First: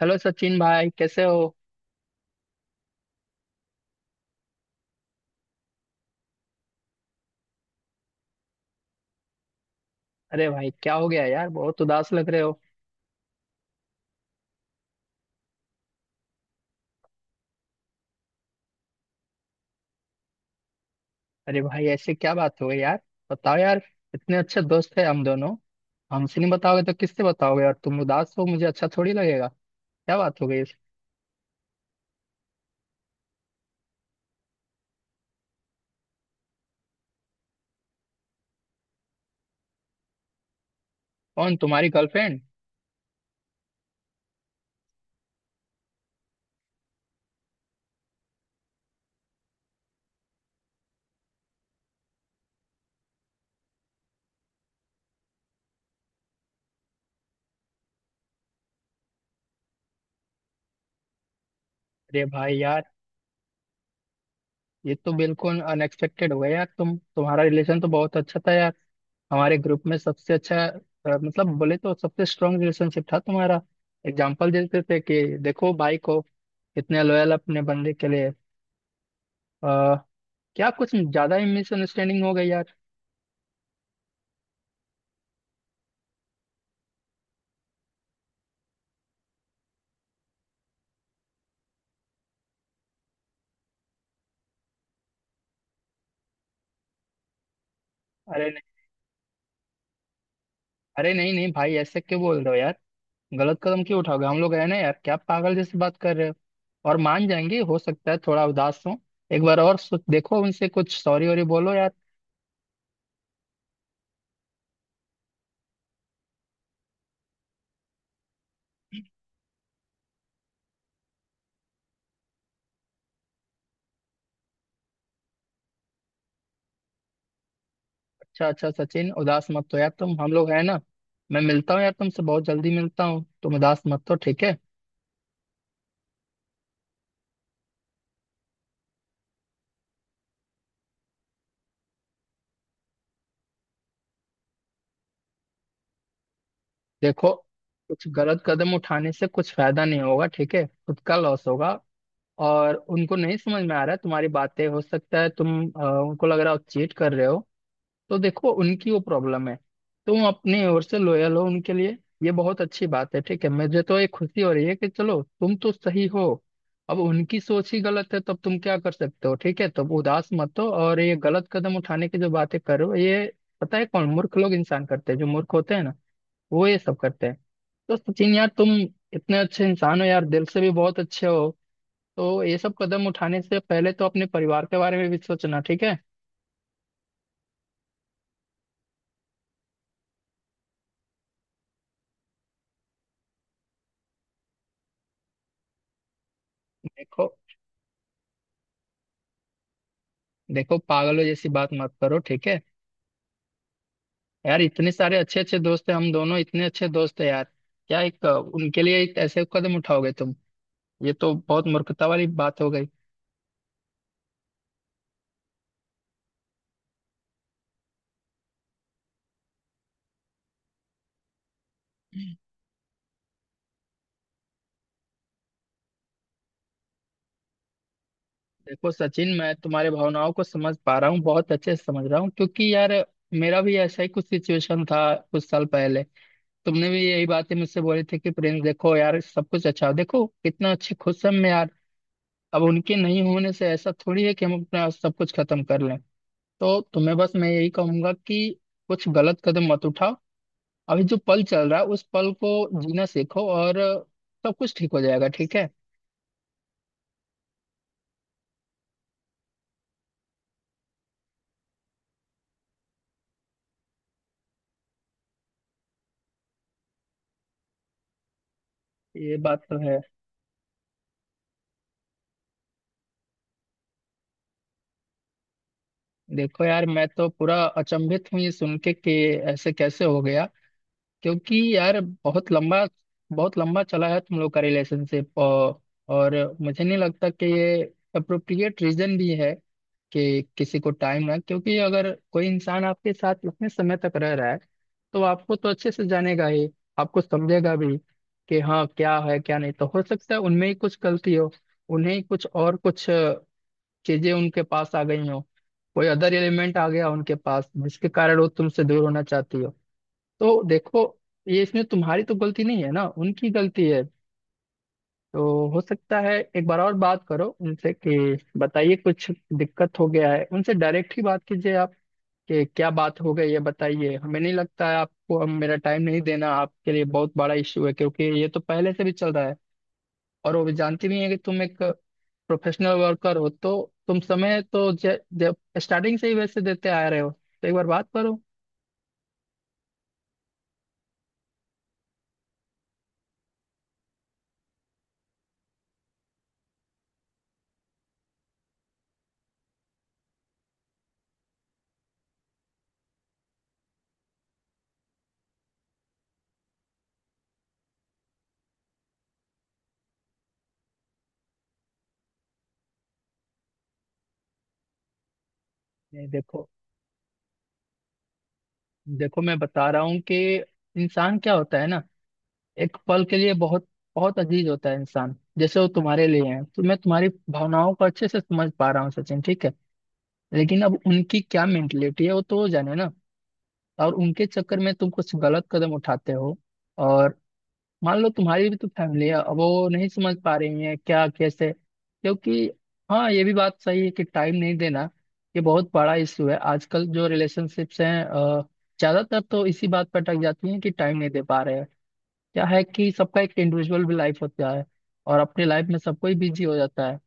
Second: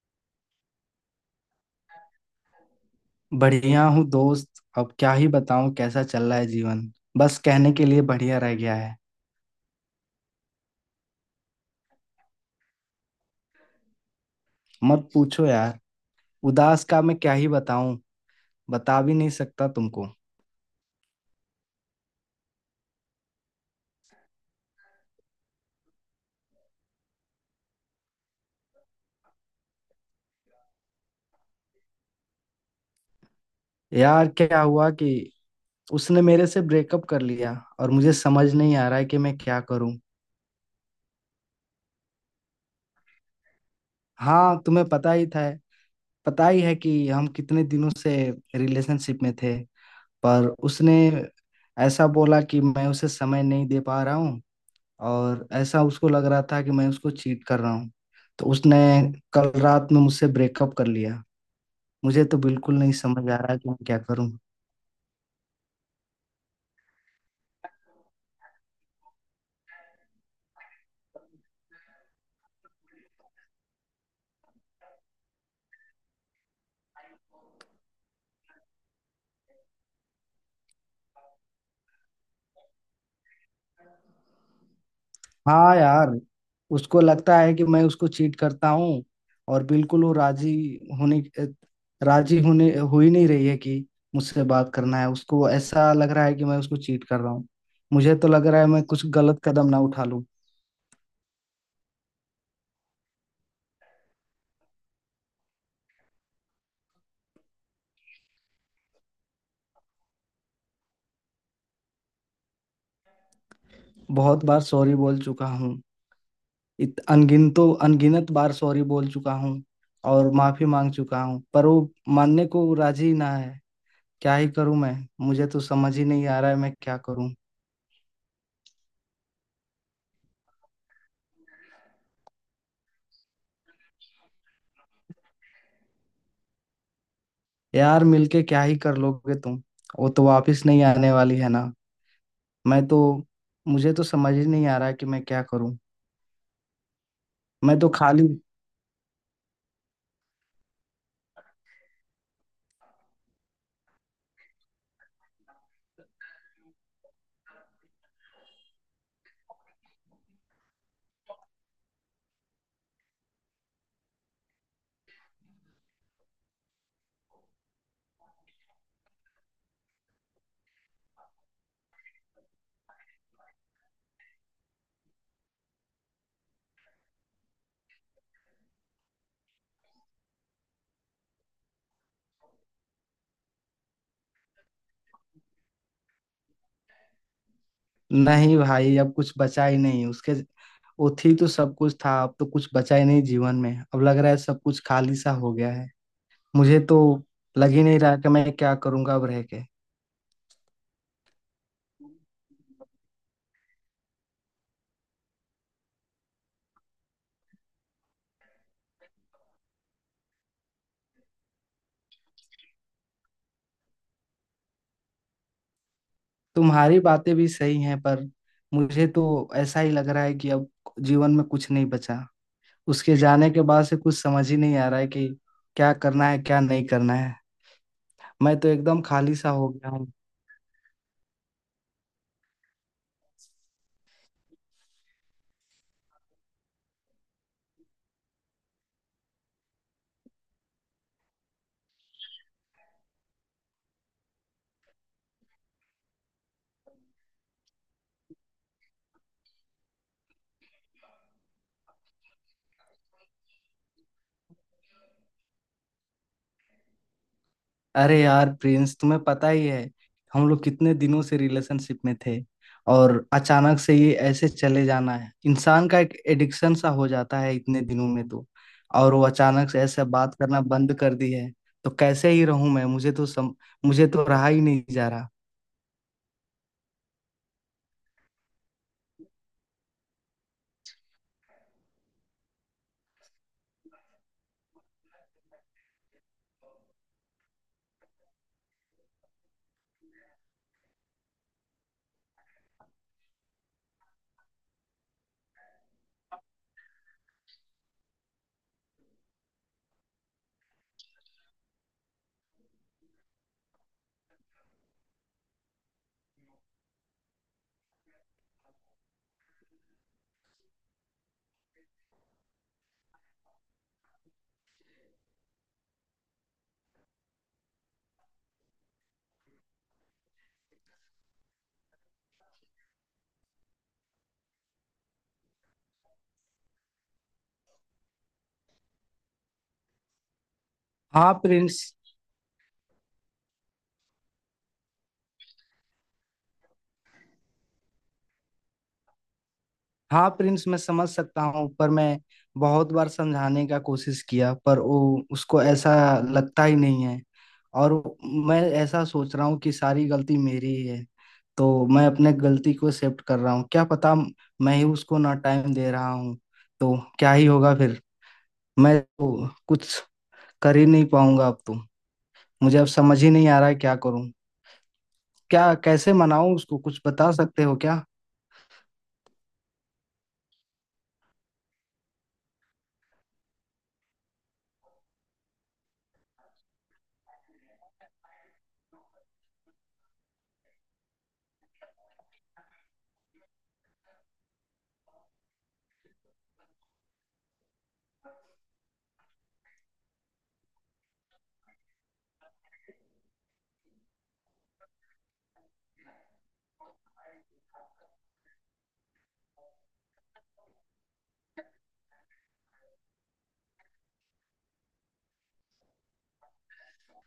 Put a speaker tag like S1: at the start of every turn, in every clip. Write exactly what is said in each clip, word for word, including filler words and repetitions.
S1: Hello Sachin भाई, कैसे हो।
S2: बढ़िया हूँ दोस्त। अब क्या ही बताऊँ कैसा चल रहा है जीवन। बस कहने के लिए बढ़िया रह गया है।
S1: अरे भाई क्या हो गया यार, बहुत उदास लग रहे हो।
S2: मत पूछो यार। उदास का मैं क्या ही बताऊँ। बता भी नहीं सकता तुमको।
S1: अरे भाई ऐसे क्या बात हो गई यार, बताओ यार। इतने अच्छे दोस्त है हम दोनों। हमसे नहीं बताओगे तो किससे बताओगे, और तुम उदास हो मुझे अच्छा थोड़ी लगेगा। क्या बात हो गई इस-।
S2: यार क्या हुआ कि उसने मेरे से ब्रेकअप कर लिया। और मुझे समझ नहीं आ रहा है कि मैं क्या करूँ।
S1: कौन, तुम्हारी गर्लफ्रेंड?
S2: हाँ, तुम्हें पता ही था। पता ही है कि हम कितने दिनों से रिलेशनशिप में थे। पर उसने ऐसा बोला कि मैं उसे समय नहीं दे पा रहा हूँ। और ऐसा उसको लग रहा था कि मैं उसको चीट कर रहा हूँ। तो उसने कल रात में मुझसे ब्रेकअप कर लिया।
S1: अरे
S2: मुझे तो
S1: भाई
S2: बिल्कुल
S1: यार,
S2: नहीं समझ आ रहा है कि मैं क्या करूँ।
S1: ये तो बिल्कुल अनएक्सपेक्टेड हो गया यार। तुम तुम्हारा रिलेशन तो बहुत अच्छा था यार, हमारे ग्रुप में सबसे अच्छा। अ, मतलब बोले तो सबसे स्ट्रांग रिलेशनशिप था तुम्हारा। एग्जाम्पल देते थे कि देखो भाई को, कितने लॉयल अपने बंदे के लिए। क्या कुछ ज्यादा ही मिसअंडरस्टैंडिंग हो गई यार?
S2: हाँ यार, उसको लगता है कि मैं उसको चीट करता हूँ। और बिल्कुल वो राजी होने राजी होने हो ही नहीं रही है कि मुझसे बात करना है। उसको ऐसा लग रहा है कि मैं उसको चीट कर रहा हूँ। मुझे तो लग
S1: अरे
S2: रहा है
S1: नहीं।
S2: मैं कुछ गलत कदम ना उठा लूँ।
S1: अरे नहीं नहीं भाई, ऐसे क्यों बोल रहे हो यार। गलत कदम क्यों उठाओगे, हम लोग है ना यार। क्या पागल जैसे बात कर रहे हो। और मान जाएंगे, हो सकता है थोड़ा उदास हो। एक बार और सोच देखो, उनसे कुछ सॉरी वॉरी बोलो यार।
S2: बहुत बार सॉरी बोल चुका हूँ। इत अनगिन तो अनगिनत बार सॉरी बोल चुका हूँ। और माफी मांग चुका हूँ। पर वो मानने को राजी ना है। क्या ही करूँ मैं। मुझे तो समझ ही नहीं आ रहा है मैं क्या करूँ।
S1: अच्छा अच्छा सचिन, उदास मत हो यार तुम, हम लोग है ना। मैं मिलता हूँ यार तुमसे, बहुत जल्दी मिलता हूँ। तुम उदास मत हो, ठीक है।
S2: यार मिलके क्या ही कर लोगे तुम। वो तो वापस नहीं आने वाली है ना। मैं तो मुझे तो समझ ही नहीं आ रहा है कि मैं क्या करूँ।
S1: देखो,
S2: मैं तो
S1: कुछ
S2: खाली।
S1: गलत कदम उठाने से कुछ फायदा नहीं होगा, ठीक है, खुद का लॉस होगा। और उनको नहीं समझ में आ रहा है तुम्हारी बातें, हो सकता है तुम अ, उनको लग रहा हो चीट कर रहे हो। तो देखो, उनकी वो प्रॉब्लम है। तुम अपने ओर से लॉयल हो उनके लिए, ये बहुत अच्छी बात है, ठीक है। मुझे तो ये खुशी हो रही है कि चलो तुम तो सही हो। अब उनकी सोच ही गलत है, तब तुम क्या कर सकते हो, ठीक है। तब उदास मत हो। और ये गलत कदम उठाने की जो बातें कर रहे हो, ये पता है कौन मूर्ख लोग इंसान करते हैं, जो मूर्ख होते हैं ना, वो ये सब करते हैं। तो सचिन यार, तुम इतने अच्छे इंसान हो यार, दिल से भी बहुत अच्छे हो। तो ये सब कदम उठाने से पहले तो अपने परिवार के बारे में भी सोचना, ठीक है।
S2: नहीं भाई, अब कुछ बचा ही नहीं उसके। वो थी तो सब कुछ था। अब तो कुछ बचा ही नहीं जीवन में। अब लग रहा है सब कुछ खाली सा हो गया है। मुझे तो
S1: देखो।
S2: लग ही नहीं रहा कि मैं क्या करूंगा अब रह के।
S1: देखो, पागलों जैसी बात मत करो, ठीक है। यार, इतने सारे अच्छे अच्छे दोस्त हैं, हम दोनों इतने अच्छे दोस्त हैं यार। क्या एक अ, उनके लिए एक ऐसे कदम उठाओगे तुम? ये तो बहुत मूर्खता वाली बात हो गई।
S2: तुम्हारी बातें भी सही हैं, पर मुझे तो ऐसा ही लग रहा है कि अब जीवन में कुछ नहीं बचा। उसके जाने के बाद से कुछ समझ ही नहीं आ रहा है कि क्या करना है क्या नहीं करना है। मैं तो
S1: देखो
S2: एकदम
S1: सचिन,
S2: खाली सा
S1: मैं
S2: हो गया
S1: तुम्हारे
S2: हूँ।
S1: भावनाओं को समझ पा रहा हूँ, बहुत अच्छे से समझ रहा हूँ, क्योंकि यार मेरा भी ऐसा ही कुछ सिचुएशन था कुछ साल पहले। तुमने भी यही बातें मुझसे बोली थी कि प्रिंस देखो यार, सब कुछ अच्छा, देखो कितना अच्छे खुश हम, मैं यार। अब उनके नहीं होने से ऐसा थोड़ी है कि हम अपना सब कुछ खत्म कर लें। तो तुम्हें बस मैं यही कहूंगा कि कुछ गलत कदम मत उठाओ। अभी जो पल चल रहा है, उस पल को जीना सीखो, और सब कुछ ठीक हो जाएगा, ठीक है।
S2: अरे यार प्रिंस, तुम्हें पता ही है हम लोग कितने दिनों से रिलेशनशिप में थे। और अचानक से ये ऐसे चले जाना है, इंसान का एक एडिक्शन सा हो जाता है इतने दिनों में तो। और वो
S1: ये बात
S2: अचानक
S1: तो
S2: से
S1: है।
S2: ऐसे बात करना बंद कर दी है। तो कैसे ही रहूं मैं। मुझे तो सम मुझे तो रहा ही नहीं जा रहा।
S1: देखो यार, मैं तो पूरा अचंभित हूँ ये सुन के, कि ऐसे कैसे हो गया। क्योंकि यार बहुत लंबा, बहुत लंबा चला है तुम लोग का रिलेशनशिप, और, और मुझे नहीं लगता कि ये अप्रोप्रिएट रीजन भी है कि किसी को टाइम ना। क्योंकि अगर कोई इंसान आपके साथ उतने समय तक रह रहा है, तो आपको तो अच्छे से जानेगा ही, आपको समझेगा भी, कि हाँ क्या है क्या नहीं। तो हो सकता है उनमें ही कुछ गलती हो, उन्हें ही कुछ और कुछ अ, चीजें उनके पास आ गई हो। कोई अदर एलिमेंट आ गया उनके पास, जिसके कारण वो तुमसे दूर होना चाहती हो। तो देखो, ये इसमें तुम्हारी तो गलती नहीं है ना, उनकी गलती है। तो हो सकता है एक बार और बात करो उनसे कि बताइए कुछ दिक्कत हो गया है। उनसे डायरेक्ट ही बात कीजिए आप, कि क्या बात हो गई ये बताइए। हमें नहीं लगता है आपको, हम मेरा टाइम नहीं देना आपके लिए बहुत बड़ा इश्यू है, क्योंकि ये तो पहले से भी चल रहा है। और वो भी जानती भी है
S2: हाँ
S1: कि तुम एक
S2: प्रिंस
S1: प्रोफेशनल वर्कर हो। तो तुम समय तो जब स्टार्टिंग से ही वैसे देते आ रहे हो, तो एक बार बात करो।
S2: हाँ प्रिंस, मैं समझ सकता हूँ। पर मैं बहुत बार समझाने का कोशिश किया, पर वो उसको ऐसा लगता ही नहीं है। और मैं ऐसा सोच रहा हूँ कि सारी गलती मेरी ही है। तो मैं अपने गलती को एक्सेप्ट कर रहा हूँ। क्या पता, मैं ही उसको ना टाइम दे रहा हूँ। तो क्या ही होगा फिर। मैं तो कुछ कर ही नहीं पाऊंगा अब तो। मुझे अब समझ ही नहीं आ रहा है क्या करूँ। क्या कैसे
S1: नहीं,
S2: मनाऊं
S1: देखो।
S2: उसको, कुछ बता सकते हो क्या।
S1: देखो, मैं बता रहा हूँ कि इंसान क्या होता है ना, एक पल के लिए बहुत, बहुत अजीज होता है इंसान, जैसे वो तुम्हारे लिए हैं। तो मैं तुम्हारी भावनाओं को अच्छे से समझ पा रहा हूँ सचिन, ठीक है। लेकिन अब उनकी क्या मेंटेलिटी है, वो तो वो जाने ना। और उनके चक्कर में तुम कुछ गलत कदम उठाते हो, और मान लो तुम्हारी भी तो फैमिली है। अब वो नहीं समझ पा रही है क्या कैसे, क्योंकि हाँ ये भी बात सही है कि टाइम नहीं देना ये बहुत बड़ा इशू है। आजकल जो रिलेशनशिप्स हैं अ, ज्यादातर तो इसी बात पर अटक जाती हैं कि टाइम नहीं दे पा रहे हैं। क्या है कि सबका एक इंडिविजुअल भी लाइफ होता है, और अपनी लाइफ में सब कोई बिजी हो जाता है।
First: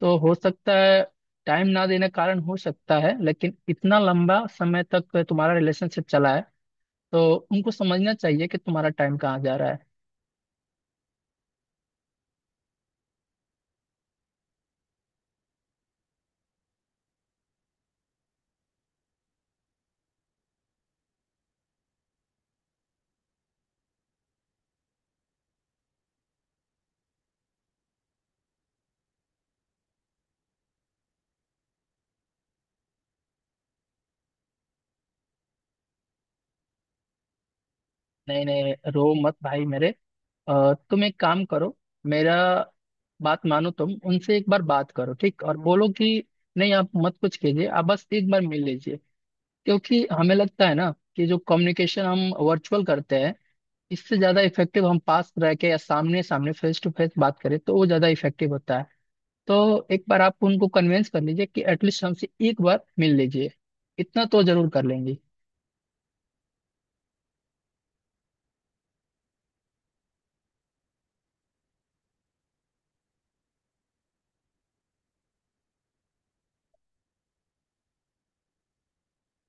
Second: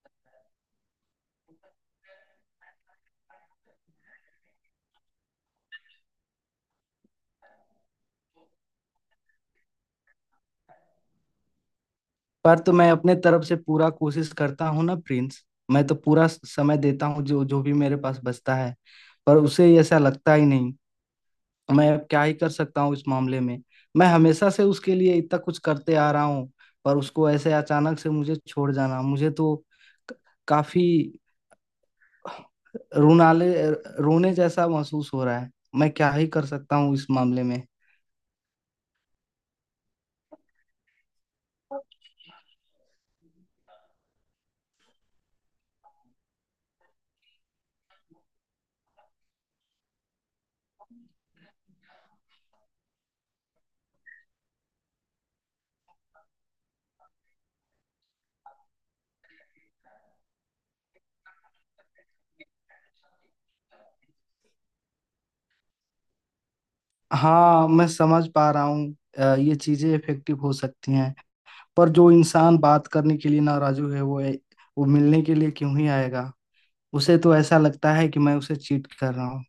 S1: तो हो सकता है टाइम ना देने के कारण हो सकता है, लेकिन इतना लंबा समय तक तुम्हारा रिलेशनशिप चला है, तो उनको समझना चाहिए कि तुम्हारा टाइम कहाँ जा रहा है।
S2: पर तो मैं अपने तरफ से पूरा कोशिश करता हूँ ना प्रिंस। मैं तो पूरा समय देता हूँ जो जो भी मेरे पास बचता है। पर उसे ऐसा लगता ही नहीं। मैं अब क्या ही कर सकता हूँ इस मामले में। मैं हमेशा से उसके लिए इतना कुछ करते आ रहा हूँ। पर उसको ऐसे अचानक से मुझे छोड़ जाना, मुझे तो क- काफी रोनाले रोने जैसा महसूस हो रहा है। मैं क्या ही कर सकता हूँ इस मामले में।
S1: नहीं नहीं रो मत भाई मेरे। अ, तुम एक काम करो, मेरा बात मानो। तुम उनसे एक बार बात करो, ठीक, और बोलो कि नहीं आप मत कुछ कीजिए, आप बस एक बार मिल लीजिए। क्योंकि हमें लगता है ना कि जो कम्युनिकेशन हम वर्चुअल करते हैं, इससे ज्यादा इफेक्टिव हम पास रह के या सामने सामने फेस टू फेस बात करें, तो वो ज्यादा इफेक्टिव होता है। तो एक बार आप उनको कन्विंस कर लीजिए कि एटलीस्ट हमसे एक बार मिल लीजिए, इतना तो जरूर कर लेंगे।
S2: हाँ, मैं समझ पा रहा हूँ। अ, ये चीजें इफेक्टिव हो सकती हैं। पर जो इंसान बात करने के लिए नाराजू है, वो वो मिलने के लिए क्यों ही आएगा। उसे तो ऐसा लगता है कि मैं उसे चीट कर रहा हूँ।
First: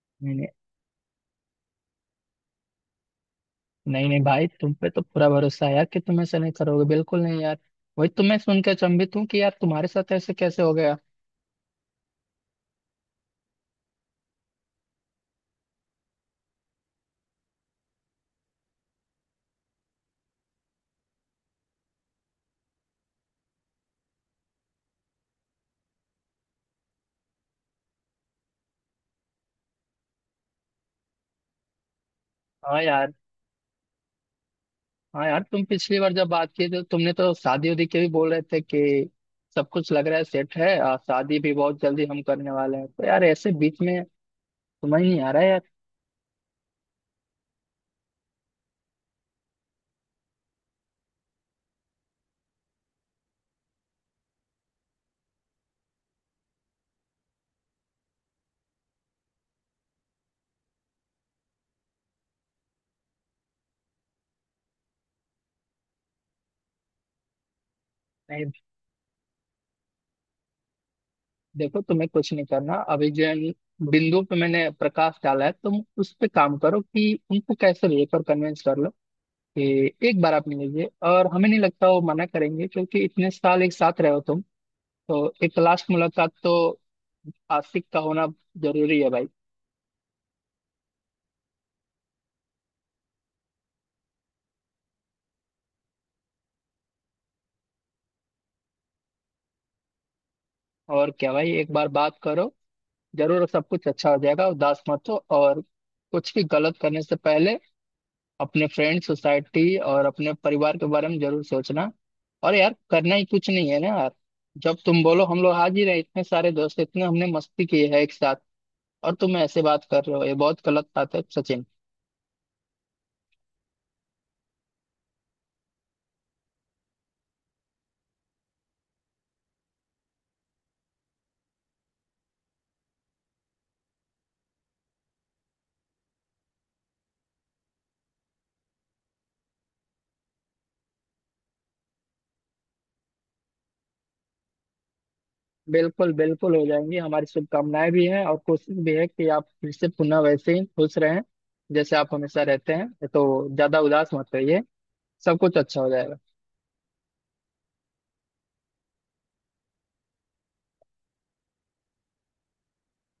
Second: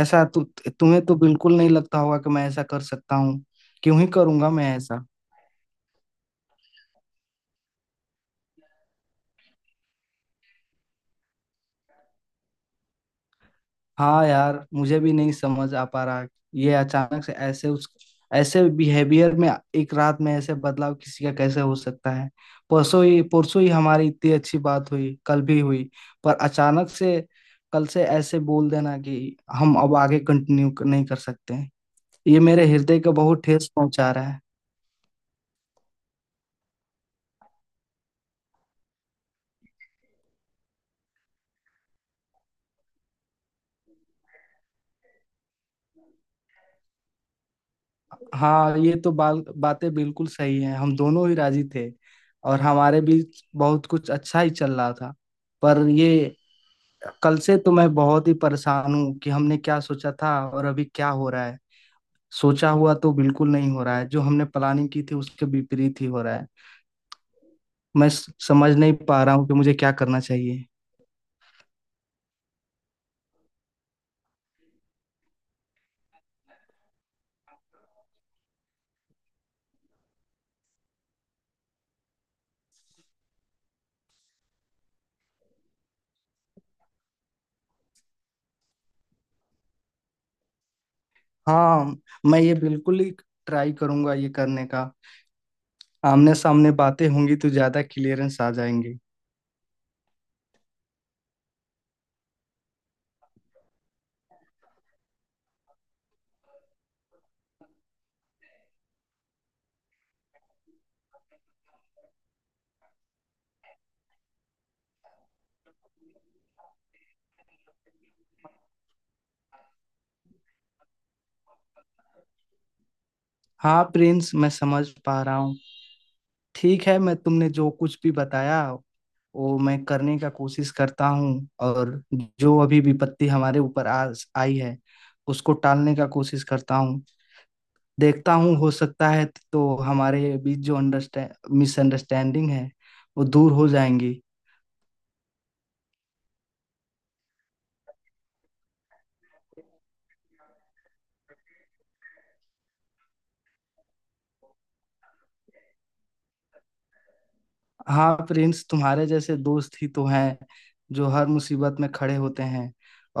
S2: ऐसा तु, तुम्हें तो बिल्कुल नहीं लगता होगा कि मैं ऐसा कर सकता हूँ। क्यों ही
S1: नहीं नहीं भाई,
S2: करूंगा मैं
S1: तुम पे तो
S2: ऐसा।
S1: पूरा भरोसा है यार कि तुम ऐसा नहीं करोगे, बिल्कुल नहीं यार। वही तुम्हें सुन के अचंभित हूँ कि यार तुम्हारे साथ ऐसे कैसे हो गया।
S2: हाँ यार, मुझे भी नहीं समझ आ पा रहा। ये अचानक से ऐसे उस ऐसे बिहेवियर में एक रात में ऐसे बदलाव किसी का कैसे हो सकता है। परसों ही परसों ही हमारी इतनी अच्छी बात हुई, कल भी हुई। पर अचानक से कल से ऐसे बोल देना कि हम अब आगे कंटिन्यू नहीं कर सकते हैं, ये मेरे
S1: हाँ
S2: हृदय को
S1: यार।
S2: बहुत ठेस पहुंचा रहा है।
S1: हाँ यार, तुम पिछली बार जब बात किए थे, तुमने तो शादी उदी के भी बोल रहे थे कि सब कुछ लग रहा है सेट है, और शादी भी बहुत जल्दी हम करने वाले हैं। तो यार ऐसे बीच में, समझ नहीं आ रहा है यार।
S2: हाँ ये तो बाल बातें बिल्कुल सही हैं, हम दोनों ही राजी थे। और हमारे बीच बहुत कुछ अच्छा ही चल रहा था। पर ये कल से तो मैं बहुत ही परेशान हूँ कि हमने क्या सोचा था और अभी क्या हो रहा है। सोचा हुआ तो बिल्कुल नहीं हो रहा है, जो हमने प्लानिंग की थी उसके विपरीत ही हो रहा है। मैं स-
S1: नहीं,
S2: समझ नहीं पा रहा हूँ कि मुझे क्या करना चाहिए।
S1: देखो, तुम्हें कुछ नहीं करना। अभी जो बिंदु पे मैंने प्रकाश डाला है, तुम उस पे काम करो कि उनको कैसे लेकर कन्विंस कर लो कि एक बार आप मिलेंगे। और हमें नहीं लगता वो मना करेंगे, क्योंकि इतने साल एक साथ रहे हो तुम। तो एक लास्ट मुलाकात तो आशिक का होना जरूरी है भाई।
S2: हाँ, मैं ये बिल्कुल ही ट्राई करूंगा ये करने का। आमने सामने बातें होंगी तो ज्यादा क्लियरेंस आ जाएंगे।
S1: और क्या भाई, एक बार बात करो जरूर, सब कुछ अच्छा हो जाएगा। उदास मत हो, और कुछ भी गलत करने से पहले अपने फ्रेंड सोसाइटी और अपने परिवार के बारे में जरूर सोचना। और यार करना ही कुछ नहीं है ना यार। जब तुम बोलो हम लोग हाजिर हैं, इतने सारे दोस्त, इतने हमने मस्ती की है एक साथ, और तुम ऐसे बात कर रहे हो, ये बहुत गलत बात है सचिन।
S2: हाँ प्रिंस, मैं समझ पा रहा हूँ। ठीक है, मैं तुमने जो कुछ भी बताया वो मैं करने का कोशिश करता हूँ। और जो अभी विपत्ति हमारे ऊपर आ आई है, उसको टालने का कोशिश करता हूँ। देखता हूँ, हो सकता है तो हमारे बीच जो अंडरस्टैंड मिसअंडरस्टैंडिंग है वो दूर हो जाएंगी।
S1: बिल्कुल बिल्कुल हो जाएंगी। हमारी शुभकामनाएं भी हैं, और कोशिश भी है कि आप फिर से पुनः वैसे ही खुश रहें जैसे आप हमेशा रहते हैं। तो ज्यादा उदास मत रहिए, सब कुछ अच्छा हो जाएगा।
S2: हाँ प्रिंस, तुम्हारे जैसे दोस्त ही तो हैं जो हर मुसीबत में खड़े होते हैं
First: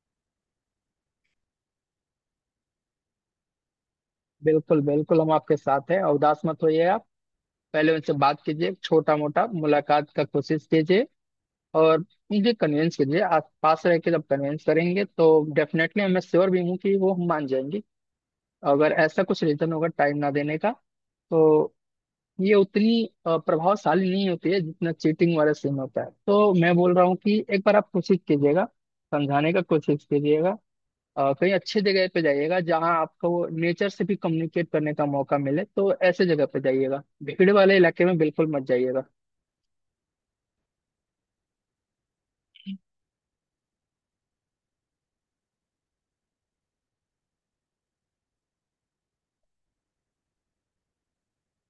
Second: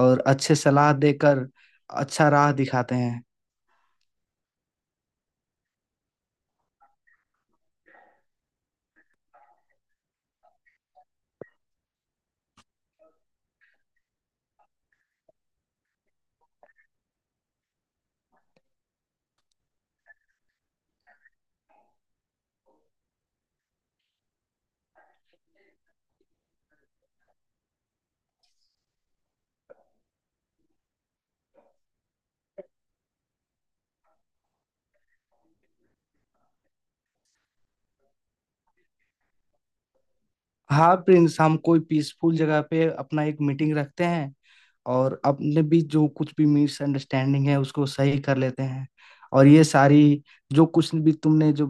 S2: और अच्छे सलाह देकर अच्छा राह दिखाते हैं।
S1: बिल्कुल बिल्कुल, हम आपके साथ हैं, और उदास मत होइए आप। पहले उनसे बात कीजिए, छोटा मोटा मुलाकात का कोशिश कीजिए, और उनके कन्विंस कीजिए। आप पास रह के जब कन्विंस करेंगे, तो डेफिनेटली मैं श्योर भी हूँ कि वो मान जाएंगी। अगर ऐसा कुछ रीजन होगा टाइम ना देने का, तो ये उतनी अ, प्रभावशाली नहीं होती है जितना चीटिंग वाला सीन होता है। तो मैं बोल रहा हूँ कि एक बार आप कोशिश कीजिएगा, समझाने का कोशिश कीजिएगा। अ, कहीं अच्छी जगह पे जाइएगा, जहाँ आपको नेचर से भी कम्युनिकेट करने का मौका मिले। तो ऐसे जगह पे जाइएगा, भीड़ वाले इलाके में बिल्कुल मत जाइएगा।
S2: हाँ प्रिंस, हम कोई पीसफुल जगह पे अपना एक मीटिंग रखते हैं और अपने बीच जो कुछ भी मिसअंडरस्टैंडिंग है उसको सही कर लेते हैं। और ये सारी जो कुछ भी तुमने जो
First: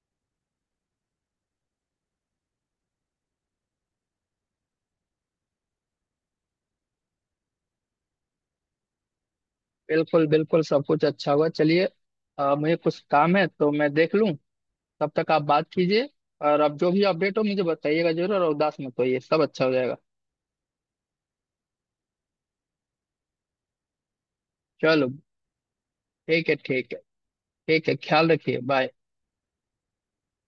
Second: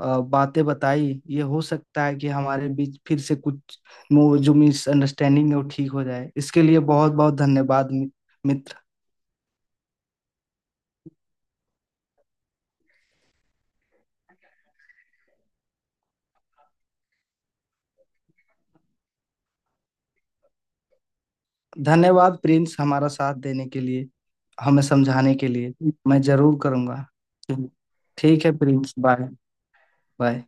S2: अ, बातें बताई, ये हो सकता है कि हमारे बीच फिर से कुछ मो- जो मिसअंडरस्टैंडिंग है वो ठीक हो जाए। इसके लिए बहुत बहुत धन्यवाद मि- मित्र।
S1: बिल्कुल बिल्कुल, सब कुछ अच्छा हुआ, चलिए। अ, मुझे कुछ काम है तो मैं देख लूँ, तब तक आप बात कीजिए। और अब जो भी अपडेट हो मुझे बताइएगा जरूर, और उदास मत होइए, सब अच्छा हो जाएगा।
S2: धन्यवाद प्रिंस हमारा साथ देने के लिए, हमें
S1: चलो,
S2: समझाने के लिए। मैं
S1: ठीक है,
S2: जरूर
S1: ठीक है।
S2: करूँगा।
S1: ठीक है, ख्याल
S2: ठीक है
S1: रखिए, बाय।
S2: Prince, bye. बाय।